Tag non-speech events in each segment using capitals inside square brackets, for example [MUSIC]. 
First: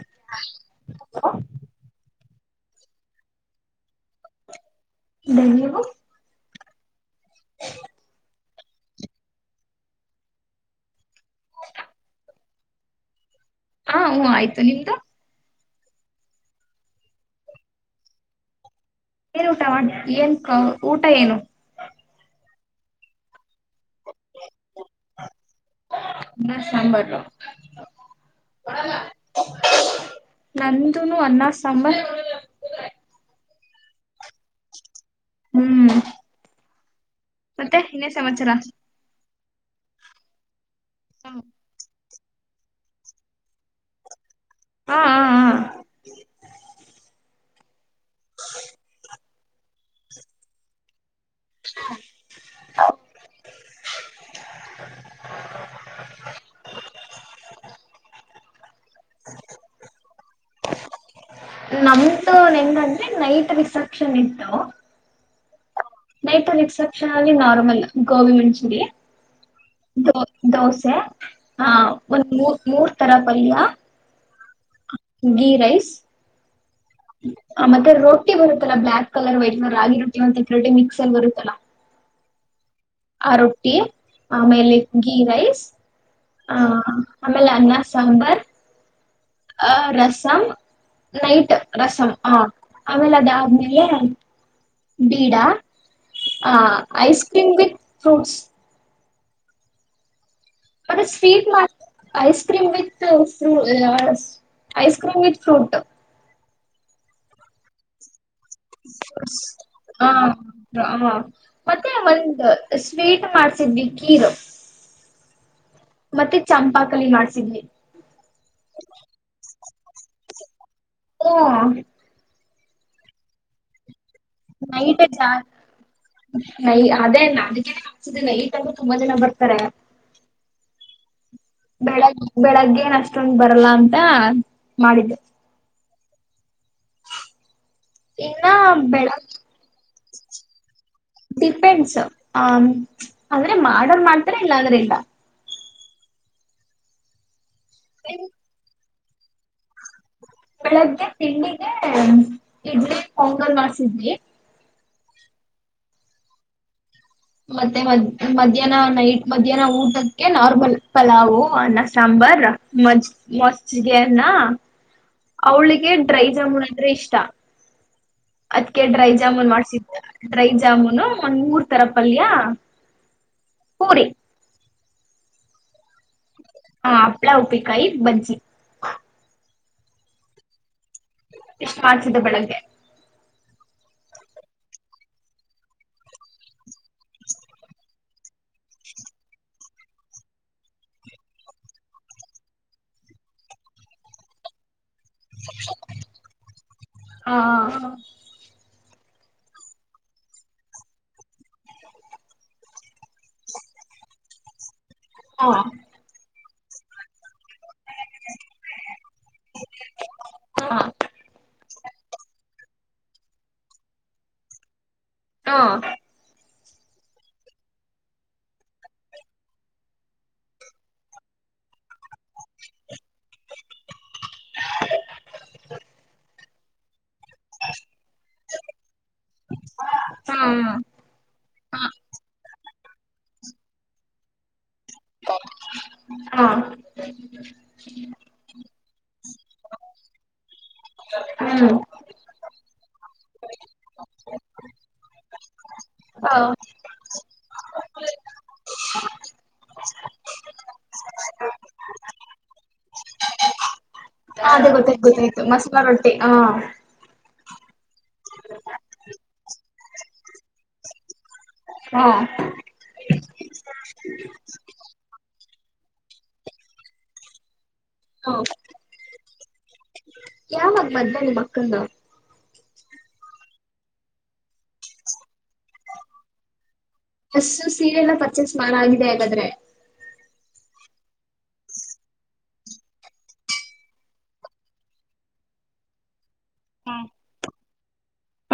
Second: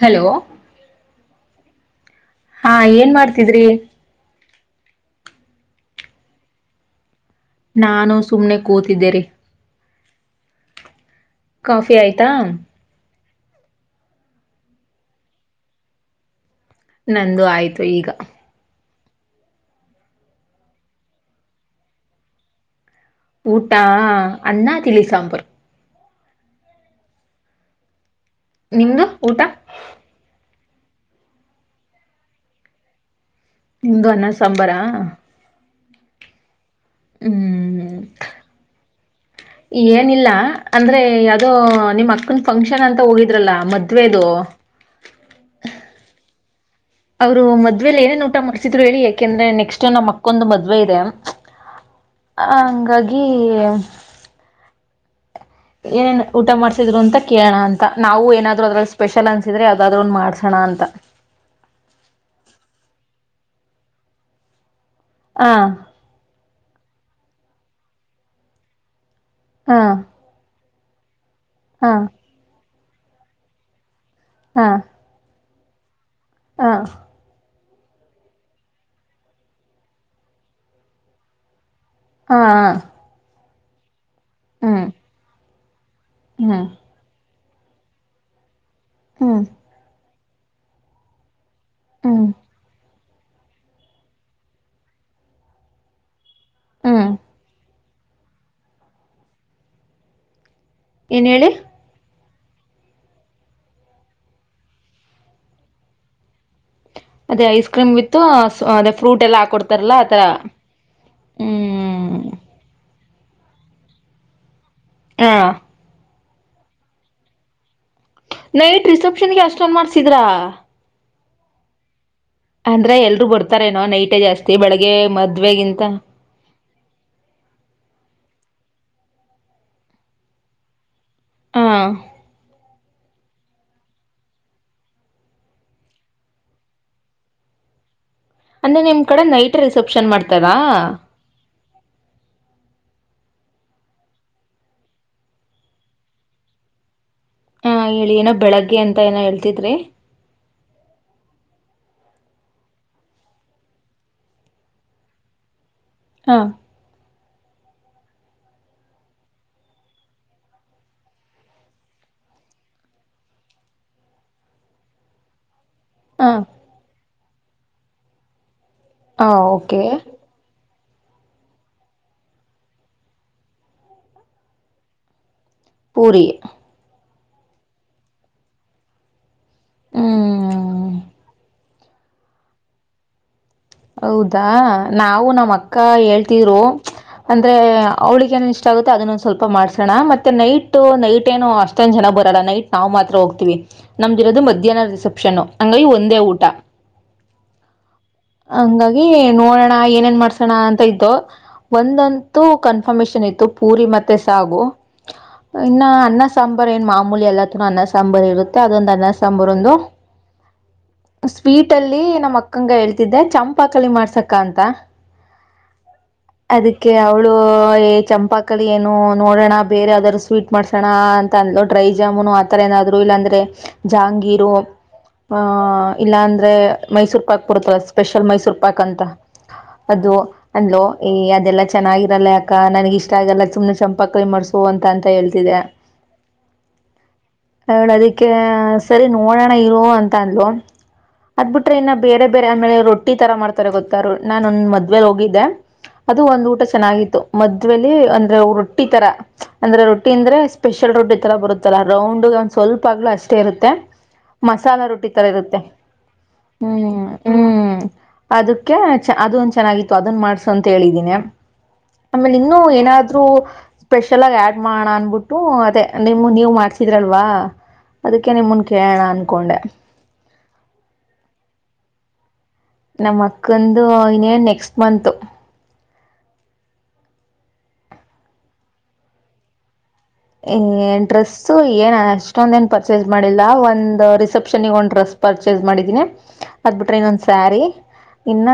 Hello ಹ [UNINTELLIGIBLE] ಹಾ ಏನ್ ಮಾಡ್ತಿದ್ರಿ ನೀವು [UNINTELLIGIBLE] ನಾನು ಸುಮ್ನೆ ಕೂತಿದ್ದೇರಿ ಕಾಫಿ ಆಯ್ತಾ ಹಾ ಹ ಆಯ್ತು ನಿಮ್ದು ನಂದು ಆಯ್ತು ಈಗ ಏನ್ ಊಟ ಏನ್ ಕ ಊಟ ಏನು ಪಊಟಾ ಅಣ್ಣಾ ತಿಳಿ ಸಾಂಬಾರ ನ ಸಾಂಬಾರ ನಿಮ್ದು ಊಟ ನಂದನು ಅಣ್ಣ ಸಾಂಬಾರ್ ನಿಮ್ದು ಅನ್ನ ಸಾಂಬಾರಾ ಹ್ಮ್ ಮತ್ತೆ ಹ್ಮ್ ಇನ್ನೇ ಸಮಾಚಾರ ಏನಿಲ್ಲ ಅಂದ್ರೆ ಅದು ನಿಮ್ಮ ಅನ್ ಫಂಕ್ಷನ್ ಅಂತ ಹೋಗಿದ್ರಲ್ಲಾ ಮದ್ವೆದು ಹಾ ಹಾ ಹಾ ರೂಮಲ್ಲಿ ಅ್ರ ಏನ ಊಟ ಮಾಡಸಿದರು ಹೇಳ ಯಾಕೆಂದ್ರೆ ನೆಕ್ಸ್ಟ್ ನಮ್ಮ ಮಕ್ಕೊಂದು ಮದ್ವೆ ಇದೆ ಆ ಹಂಗಾಗಿ ಅ ನಾವು ಏನಾದ್ರು ಅದ್ರಲ್ಲಿ ಸ್ಪೆಷಲ್ ಅನ್ಸಿದ್ರೆ ಯಾವದಾದ್ರರು ಒನ್ ಮಾಡ್ಸೋಣ ಅಂತ ನಮ್ದು ನ ಹೆಂಗಂದ್ರೆ ನೈಟ್ ರಿಸೆಪ್ಷನ್ ಇಟ್ಟು ಹಾ ದೈತ ರಿಸೆಪ್ಷನ್ ಅಲ್ಲಿ ನಾರ್ಮಲ್ ಗೋಬಿ ಮಂಚೂರಿಯೆ ಹ ದ ದಾಸ್ ಚೆ ಹಾ ಹ ಒಂದ್ ಮೂರ್ ಮೂರ್ ತರಪಲ್ಯ ಹ ಗೀರೈಸ್ ಹಾ ಆ ಮತ್ತೆ ರೊಟ್ಟಿ ಬರುತ್ತಲ್ಲಾ ಬ್ಲ್ಯಾಕ್ ಕಲರ್ ವೈಟ್ ಕಲರ್ ರಾಗಿ ರೊಟ್ಟಿ ಮತ್ತೆ ಕ್ರೇಟಿ ಮಿಕ್ಸ್ ಅಲ್ಲಿ ಬರುತ್ತಲ ಹಾಆ ಆ ರೊಟ್ಟಿ ಆಮೇಲೆ ಗೀರೈಸ್ ಹ ಹ್ಮ್ ಹಾ ಅಮೇಲೆ ಅನ್ನ ಸಾಂಬಾರ್ ಹ್ಮ್ ಆ ರಸ್ ನಮ್ ನೈಟ್ ರಸಂ ಹ್ಮ್ ಹಾ ಆಮೇಲೆ ಆದದ್ಮೇಲೆ ಬೀಡ ಹಾ ಹ್ಮ್ ಐಸ್ ಕ್ರೀಮ್ ವಿತ್ ಫ್ರೂಟ್ಸ್ ಮತ್ತೆ ಏನ್ ಸ್ವೀಟ್ ಹೇಳಿ ಮಾ [INAUDIBLE] ಐಸ್ ಕ್ರೀಮ್ ವಿತ್ ಫ್ರೂ ಲಾಸ್ ಐಸ್ ಕ್ರೀಮ್ ವಿತ್ ಫ್ರೂಟ್ ಅದೆ ಐಸ್ ಕ್ರೀಮ್ ವಿತ್ ಥಾ ಅದೆ ಫ್ರೂಟ್ ಎಲ್ಲ ಹಾಕೊಡ್ತಾರಲ್ಲ ಆ ಆಥರ ಹ್ಮ್ ಟ್ವೀಟ್ ಮಾಡ್ಸಿದ್ವಿ ಕೀರು ಹಾ ಮತ್ತೆ ಚಂಪಾಕಲಿ ಮಾಡ್ಸಿದ್ವಿ ನೈಟ್ ರಿಸೇಪ್ಷನ್ಗೆ ಅಶ್ ಚಂದ್ ಮಾಡ್ಸಿದ್ರಾ ಹ ಅಂದ್ರೆ ಎಲ್ರುೂ ಬರ್ತಾರೇನೋ ನೈ ಟ್ಟೆ ಜಾಸ್ತಿ ಬೆಳಗ್ಗೆ ನೈಟ್ ಜಾ ಮದ್ವೆಗಿಂತ ನೈ ಅದೇನ ಅದಕ್ಕೇನೆ ಕಾಸುದಿಲ್ಲ ಈತಗೂ ತುಂಬಾ ಜನ ಬರ್ತಾರೆ ಹ ಬೆಳಗ್ ಬೆಳಗ್ಗೆ ಏನ್ ಅಷ್ಟೊಂದು ಬರಲ್ಲ ಅಂತ ಮಾಡಿದ್ದೆ ಇನ್ನ ಅಂದ್ರೆ ನಿಮ್ ಕಡೆ ಬೆಳಗ್ ನೈಟ್ ರಿಸೆಪ್ಷನ್ ಮಾಡ್ತಾರಾ ಅ್ರ ಮಾಡೋರ್ ಮಾಡ್ತಾರೆ ಇಲ್ಲ ಅಂದ್ರೆ ಇಲ್ಲ ಹಾ ಹೇಳಿ ಏನೋ ಬೆಳಗ್ಗೆ ಅಂತ ಅಂತ ಏನ ಹೇಳ್ತಿದ್ರಿ ಬೆಳಗ್ಗೆ ತಿಂಡಿಗೆ ಇಡ್ಲಿ ಪೊಂಗಲ್ ಮಾಡಸಿದ್ವಿ ಹಾ ಮತ್ತೆ ಮ ಮಧ್ಯಾಹ್ನ ನೈಟ್ ಮಧ್ಯಾಹ್ನ ಊಟಕ್ಕೆ ನಾರ್ಮಲ್ ಪಲಾವು್ ಅನ್ನ ಸಾಂಬಾರ್ ಮ್ ಮಜಿಗೆ ಅನ್ನ ಅವಳಿಗೆ ಗೆ ಡ್ರೈ ಹಾ ಜಾಮೂನ್ ಅಂದ್ರೆ ಇಷ್ಟ ಅದ್ಕ್ಕೆ ಡ್ರೈ ಹಾ ಜಾಮೂನ್ ಓಕೆ ಮಾಡ್ಸಿದ್ದ ಡ್ರೈ ಜಾಮೂನ್ ಒಂದ್ ಮೂರ್ ತರ ಪಲ್ಯ ಪೂರಿ ಪೂರಿ ಹಪ್ಪಳ ಉಪ್ಪಿನಕಾಯಿ ಬಂಜಿ ಹ್ಮ್ ಎಷ್ಟು ಮಾಡಸಿದ್ದ ಬೆಳಗ್ಗೆ ಹೌದಾ ನಾವು ನಮ್ಮ್ ಅಕ್ಕ ಹೇಳ್ತಿದ್ರು ಅಂದ್ರೆ ಅವ್ಳಿಗೆ ಏನನ್ ಇಷ್ಟ ಆಗುತ್ತೆ ಅದನ್ನೊಂದ ಸ್ವಲ್ಪ ಮಾಡ್ಸೋಣ ಮತ್ತೆ ನೈಟ್ ನೈಟ್ ಏನು ಅಷ್ಟೊಂದ ಜನ ಬರೋಲ್ಲ ನೈಟ್ ನಾ್ ಮಾತ್ರ ಹೋಗ್ತೀವಿ ನಮ್ [UNINTELLIGIBLE] ರೋದು ಮಧ್ಯಾಹ್ನದ ರಿಸ ಆಷನ್ನು ಹಂಗಾಗಿ ಒಂದೇ ಊಟ ಹ ಹಂಗಾಗಿ ನೋಡೋಣ ಏನೇನ್ ಮಾಡ್ಸೋಣ ಅಂತ ಇದ್ದು ಒಂದಂತೂ ಕನ್ಫರ್ಮೇಶನ್ ಇತ್ತು ಪೂರಿ ಮತ್ತೆ ಸಾಗು ಹ ಇನ್ನ ಅನ್ನ ಸಾಂಬಾರ ಏನ್ ಮಾಮೂಲಿ ಎಲ್ಲ ಅನ್ನ ಸಾಂಬಾರ ಇರುತ್ತೆ ಅದೊಂದು ಅನ್ನ ಸಾಂಬಾರ ಒಂದು ಹ ಸ್ವೀಟ್ ಅಲ್ಲಿ ನಮ್ಮ ಅಕ್ಕಗೆ ಹೇಳ್ತ ಚಂಪಾಕಳಿ ಮಾಡ್ಸಕ್ಕ ಅಂತ ಹಾ ಅದಕ್ಕೆ ಅವ್ಳು ಚಂಪಾಕಳಿ ಏನು ನೋಡೋಣ ಬೇರೆ ಯಾವ್ದಾದಾರರು ಸ್ವೀಟ್ ಮಾಡ್ಸೋಣ ಅಂತ ಅಂದ್ ಡ್ರೈ ಜಾಮೂನು ಆತರ ಏನಾದ್ರು ಇಲ್ಲಾಂದ್ರೆ ಜಹಾಂಗೀರು ಆ ಇಲ್ಲಾ ಅಂದ್ರೆ ಮೈಸೂರು ಪಾಕ್ ಬರುತ್ತಲ್ಲ ಸ್ಪೆಷಲ್ ಮೈಸೂರು ಪಾಕ್ ಅಂತ ಅದು ಹ ಹ ಅಂದ್ಲು ಅದೆಲ್ಲಾ ಚೆನ್ನಾಗಿರಲ್ಲ ನನಗ ಇಷ್ಟ ಆಗಲ್ಲ ಸುಮ್ಮನೆ ಚಂಪಾಕಳಿ ಮಾಡ್ಸು ಅಂತ ಅಂತ ಹೇಳ್ತಿದೆ ಅವ್ಳು ಅದಕ್ಕೆ ಸರಿ ನೋಡೋಣ ಇರುವ ಅಂತ ಅಂದ್ಲು ಅದ್ ಹ್ಮ್ ಬಿಟ್ರೆ ಇನ್ನು ಬೇರೆ ಬೇರೆ ಅಂದ್ರ್ ರೊಟ್ಟಿ ತರ ಮಾಡ್ತಾರೆ ಗೊತ್ತಾರ ನಾನು ಒಂದ ಮದ್ವೆೇಲ್ ಹೋಗಿದ್ದೆ ಅದು ಹ ಒಂದ್ ಊಟ ಚೆನ್ನಾಗಿತ್ತು ಮದ್ವೆೇಲಿ ಅಂದ್ರೆ ರೊಟ್ಟಿ ತರ ಅಂದ್ರೆ ರೊಟ್ಟಿ ಅಂದ್ರೆ ಸ್ಪೆಷಲ್ ರೊಟ್ಟಿ ತರ ಬರುತ್ತಲ್ಲ ರೌಂಡ್ ಒಂದ್ ಸ್ವಲ್ಪ ಅಗ್ಲ ಅಷ್ಟೇ ಇರುತ್ತೆ ಹ ಅದೇ ಮಸಾಲ ಗೊತ್ತಾಯ್ತು ರೊಟ್ಟಿ ಥರ ಗೊತ್ತಾಯ್ತು ಇರುತ್ತೆ ಮಸಾಲಾ ರೊಟ್ಟಿ ಹಾ ಹ್ಮ್ ಹ್ಮ್ ಅದಕ್ಕೆ ಅದು ಒಂದ ಚೆನ್ನಾಗಿತ್ತು ಅದನ್ ಮಾಡ್ಸು ಅಂತ ಹೇಳಿದೀನಿ ಹ ಆಮೇಲೆ ಇನ್ನು ಏನಾದೂ ಸ್ಪೆಷಲ್ ಆಗ ಆಡ್ ಮಾಡೋಣ ಅನ್ಬಿಟ್ಟು ಅದೇ ನಿಮ್ಮ ನೀವು ಮಾಡ್ಸಿದ್ರಲ್ವಾ ಅದಕ್ಕೆ ನಿಮನ್ ಕೇಳೋಣ ಅನ್ಕೊಂಡೆ ಯಾವಾಗ ಮದ್ವೆ ನಿಮ್ ಅಕ್ಕಂದು ನಮ್ಮ ಅಕ್ಕಂದು ಇನೇನ್ ನೆಕ್ಸ್ಟ್ ಮಂತು ಡ್ರೆಸ್ ಸೀರೆ ಎಲ್ಲ ಪರ್ಚೇಸ್ ಮಾಡಾಗಿದೆ ಹಾಗಾದ್ರೆ ಏನ್ ಡ್ರೆಸ್ ಏನ್ ಅಷ್ಟೊಂದ ಏನ್ ಪರ್ಚೇಸ್ ಮಾಡಿಲ್ಲ ಒಂದ್ ರಿಸೆಪ್ಷನ್ಗ ಒಂದ್ ಡ್ರೆಸ್ ಪರ್ಚೇಸ್ ಮಾಡಿದೀನಿ ಅದು ಬಿಟ್ರೆ ಹ್ಮ್ ಇನ್ನೊಂದ್ ಸ್ಯಾರಿ ಇನ್ನ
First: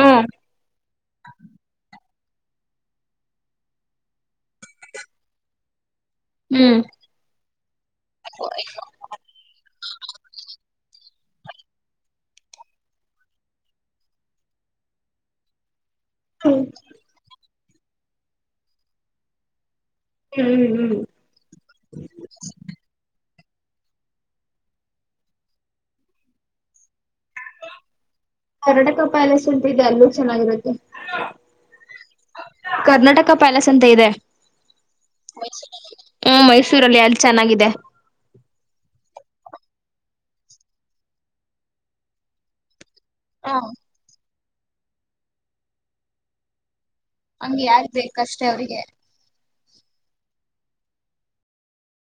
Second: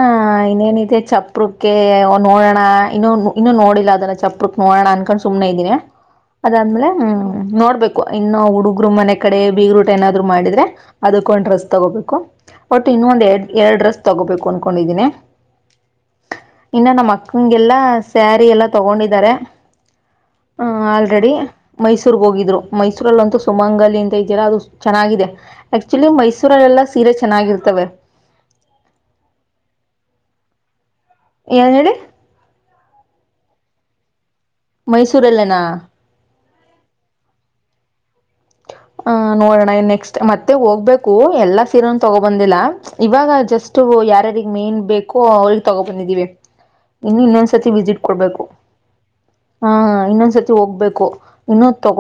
ಇನ್ನೇನಿದೆ ಚಪ್ಪ್ರಕ್ಕೆ ನೋಡೋಣ ಇನ್ನು ಇನ್ನು ನೋಡಿಲ್ಲ ಅದಲ್ಲ ಚಪ್ಪ್ರಕ್ ನೋಡೋಣ ಅನ್ಕೊಂಡ್ ಸುಮ್ನೆ ಇದೀನಿ. ಹ್ಮ್ ಅದಾದ್ಮೇಲೆ ಮ್ ನೋಡ್ಬೇಕು ಇನ್ನು ಹುಡುಗ್ರು ಮನೆ ಕಡೆ ಬಿಗರ್ ಊಟ ಏನಾದ್ರು ಮಾಡಿದ್ರೆ ಅದುಕ್ಕೊಂದ್ ಡ್ರೆಸ್ ತಗೋಬೇಕು ಒಟ್ ಇನ್ನೊಂದ್ ಎಡ್ ಎರಡ್ ಡ್ರೆಸ್ ತಗೋಬೇಕು ಅನ್ಕೊಂಡಿದೀನಿ. ಇನ್ನ ನಮ್ಮ ಅಕ್ಕಂಗೆಲ್ಲಾ ಸ್ಯಾರಿ ಎಲ್ಲಾ ತಗೊಂಡಿದ್ದಾರೆ. ಹ್ಮ್ ಹ್ಮ್ ಆಲ್ರೆಡಿ ಮೈಸೂರ್ ಹೋಗಿದ್ರು ಮೈಸೂರಲ್ಲಿ ಅಂತೂ ಸುಮಂಗಲಿ ಅಂತ ಇದೀಯಲ ಅದು ಚೆನ್ನಾಗಿದೆ ಆಕ್ಚುಲಿ ಮೈಸೂರಲ್ಲೆಲ್ಲಾ ಸೀರೆ ಚೆನ್ನಾಗಿರ್ತವೆ. ಕರ್ನಾಟಕ ಪ್ಯಾಲೇಸ್ ಅಂತ ಇದೆ ಆಲ್ಲೂ ಚೆನ್ನಾಗಿರುತ್ತೆ. ಏನ್ ಹೇಳಿ ಕರ್ನಾಟಕ ಪ್ಯಾಲಸ್ ಅಂತ ಇದೆ ಮೈಸೂರ ಅಲ್ಲೇನಾ ರಲ್ಲಿ ಅಲ್ ಚೆನ್ನಾಗಿದೆ. ಹ ನೋಡೋಣ ನೆಕ್ಸ್ಟ್ ಮತ್ತೆ ಹೋಗ್ಬೇಕು ಎಲ್ಲಾ ಸೀರೆನು ತಗೋ ಬಂದಿಲ್ಲ. ಇವಾಗ ಜಸ್ಟ್ ಯಾರ್ಯಾರಿಗ್ ಮೇನ್ ಬೇಕು ಅವ್ರಿಗ್ ತಗೋ ಬಂದಿದ್ದೀವಿ ಇನ್ನು ಇನ್ನೊಂದ್ಸತಿ ವಿಸಿಟ್ ಕೊಡ್ಬೇಕು ಹಾ ಇನ್ನೊಂದ್ಸತಿ ಹೋಗ್ಬೇಕು ಇನ್ನು ತಗೊ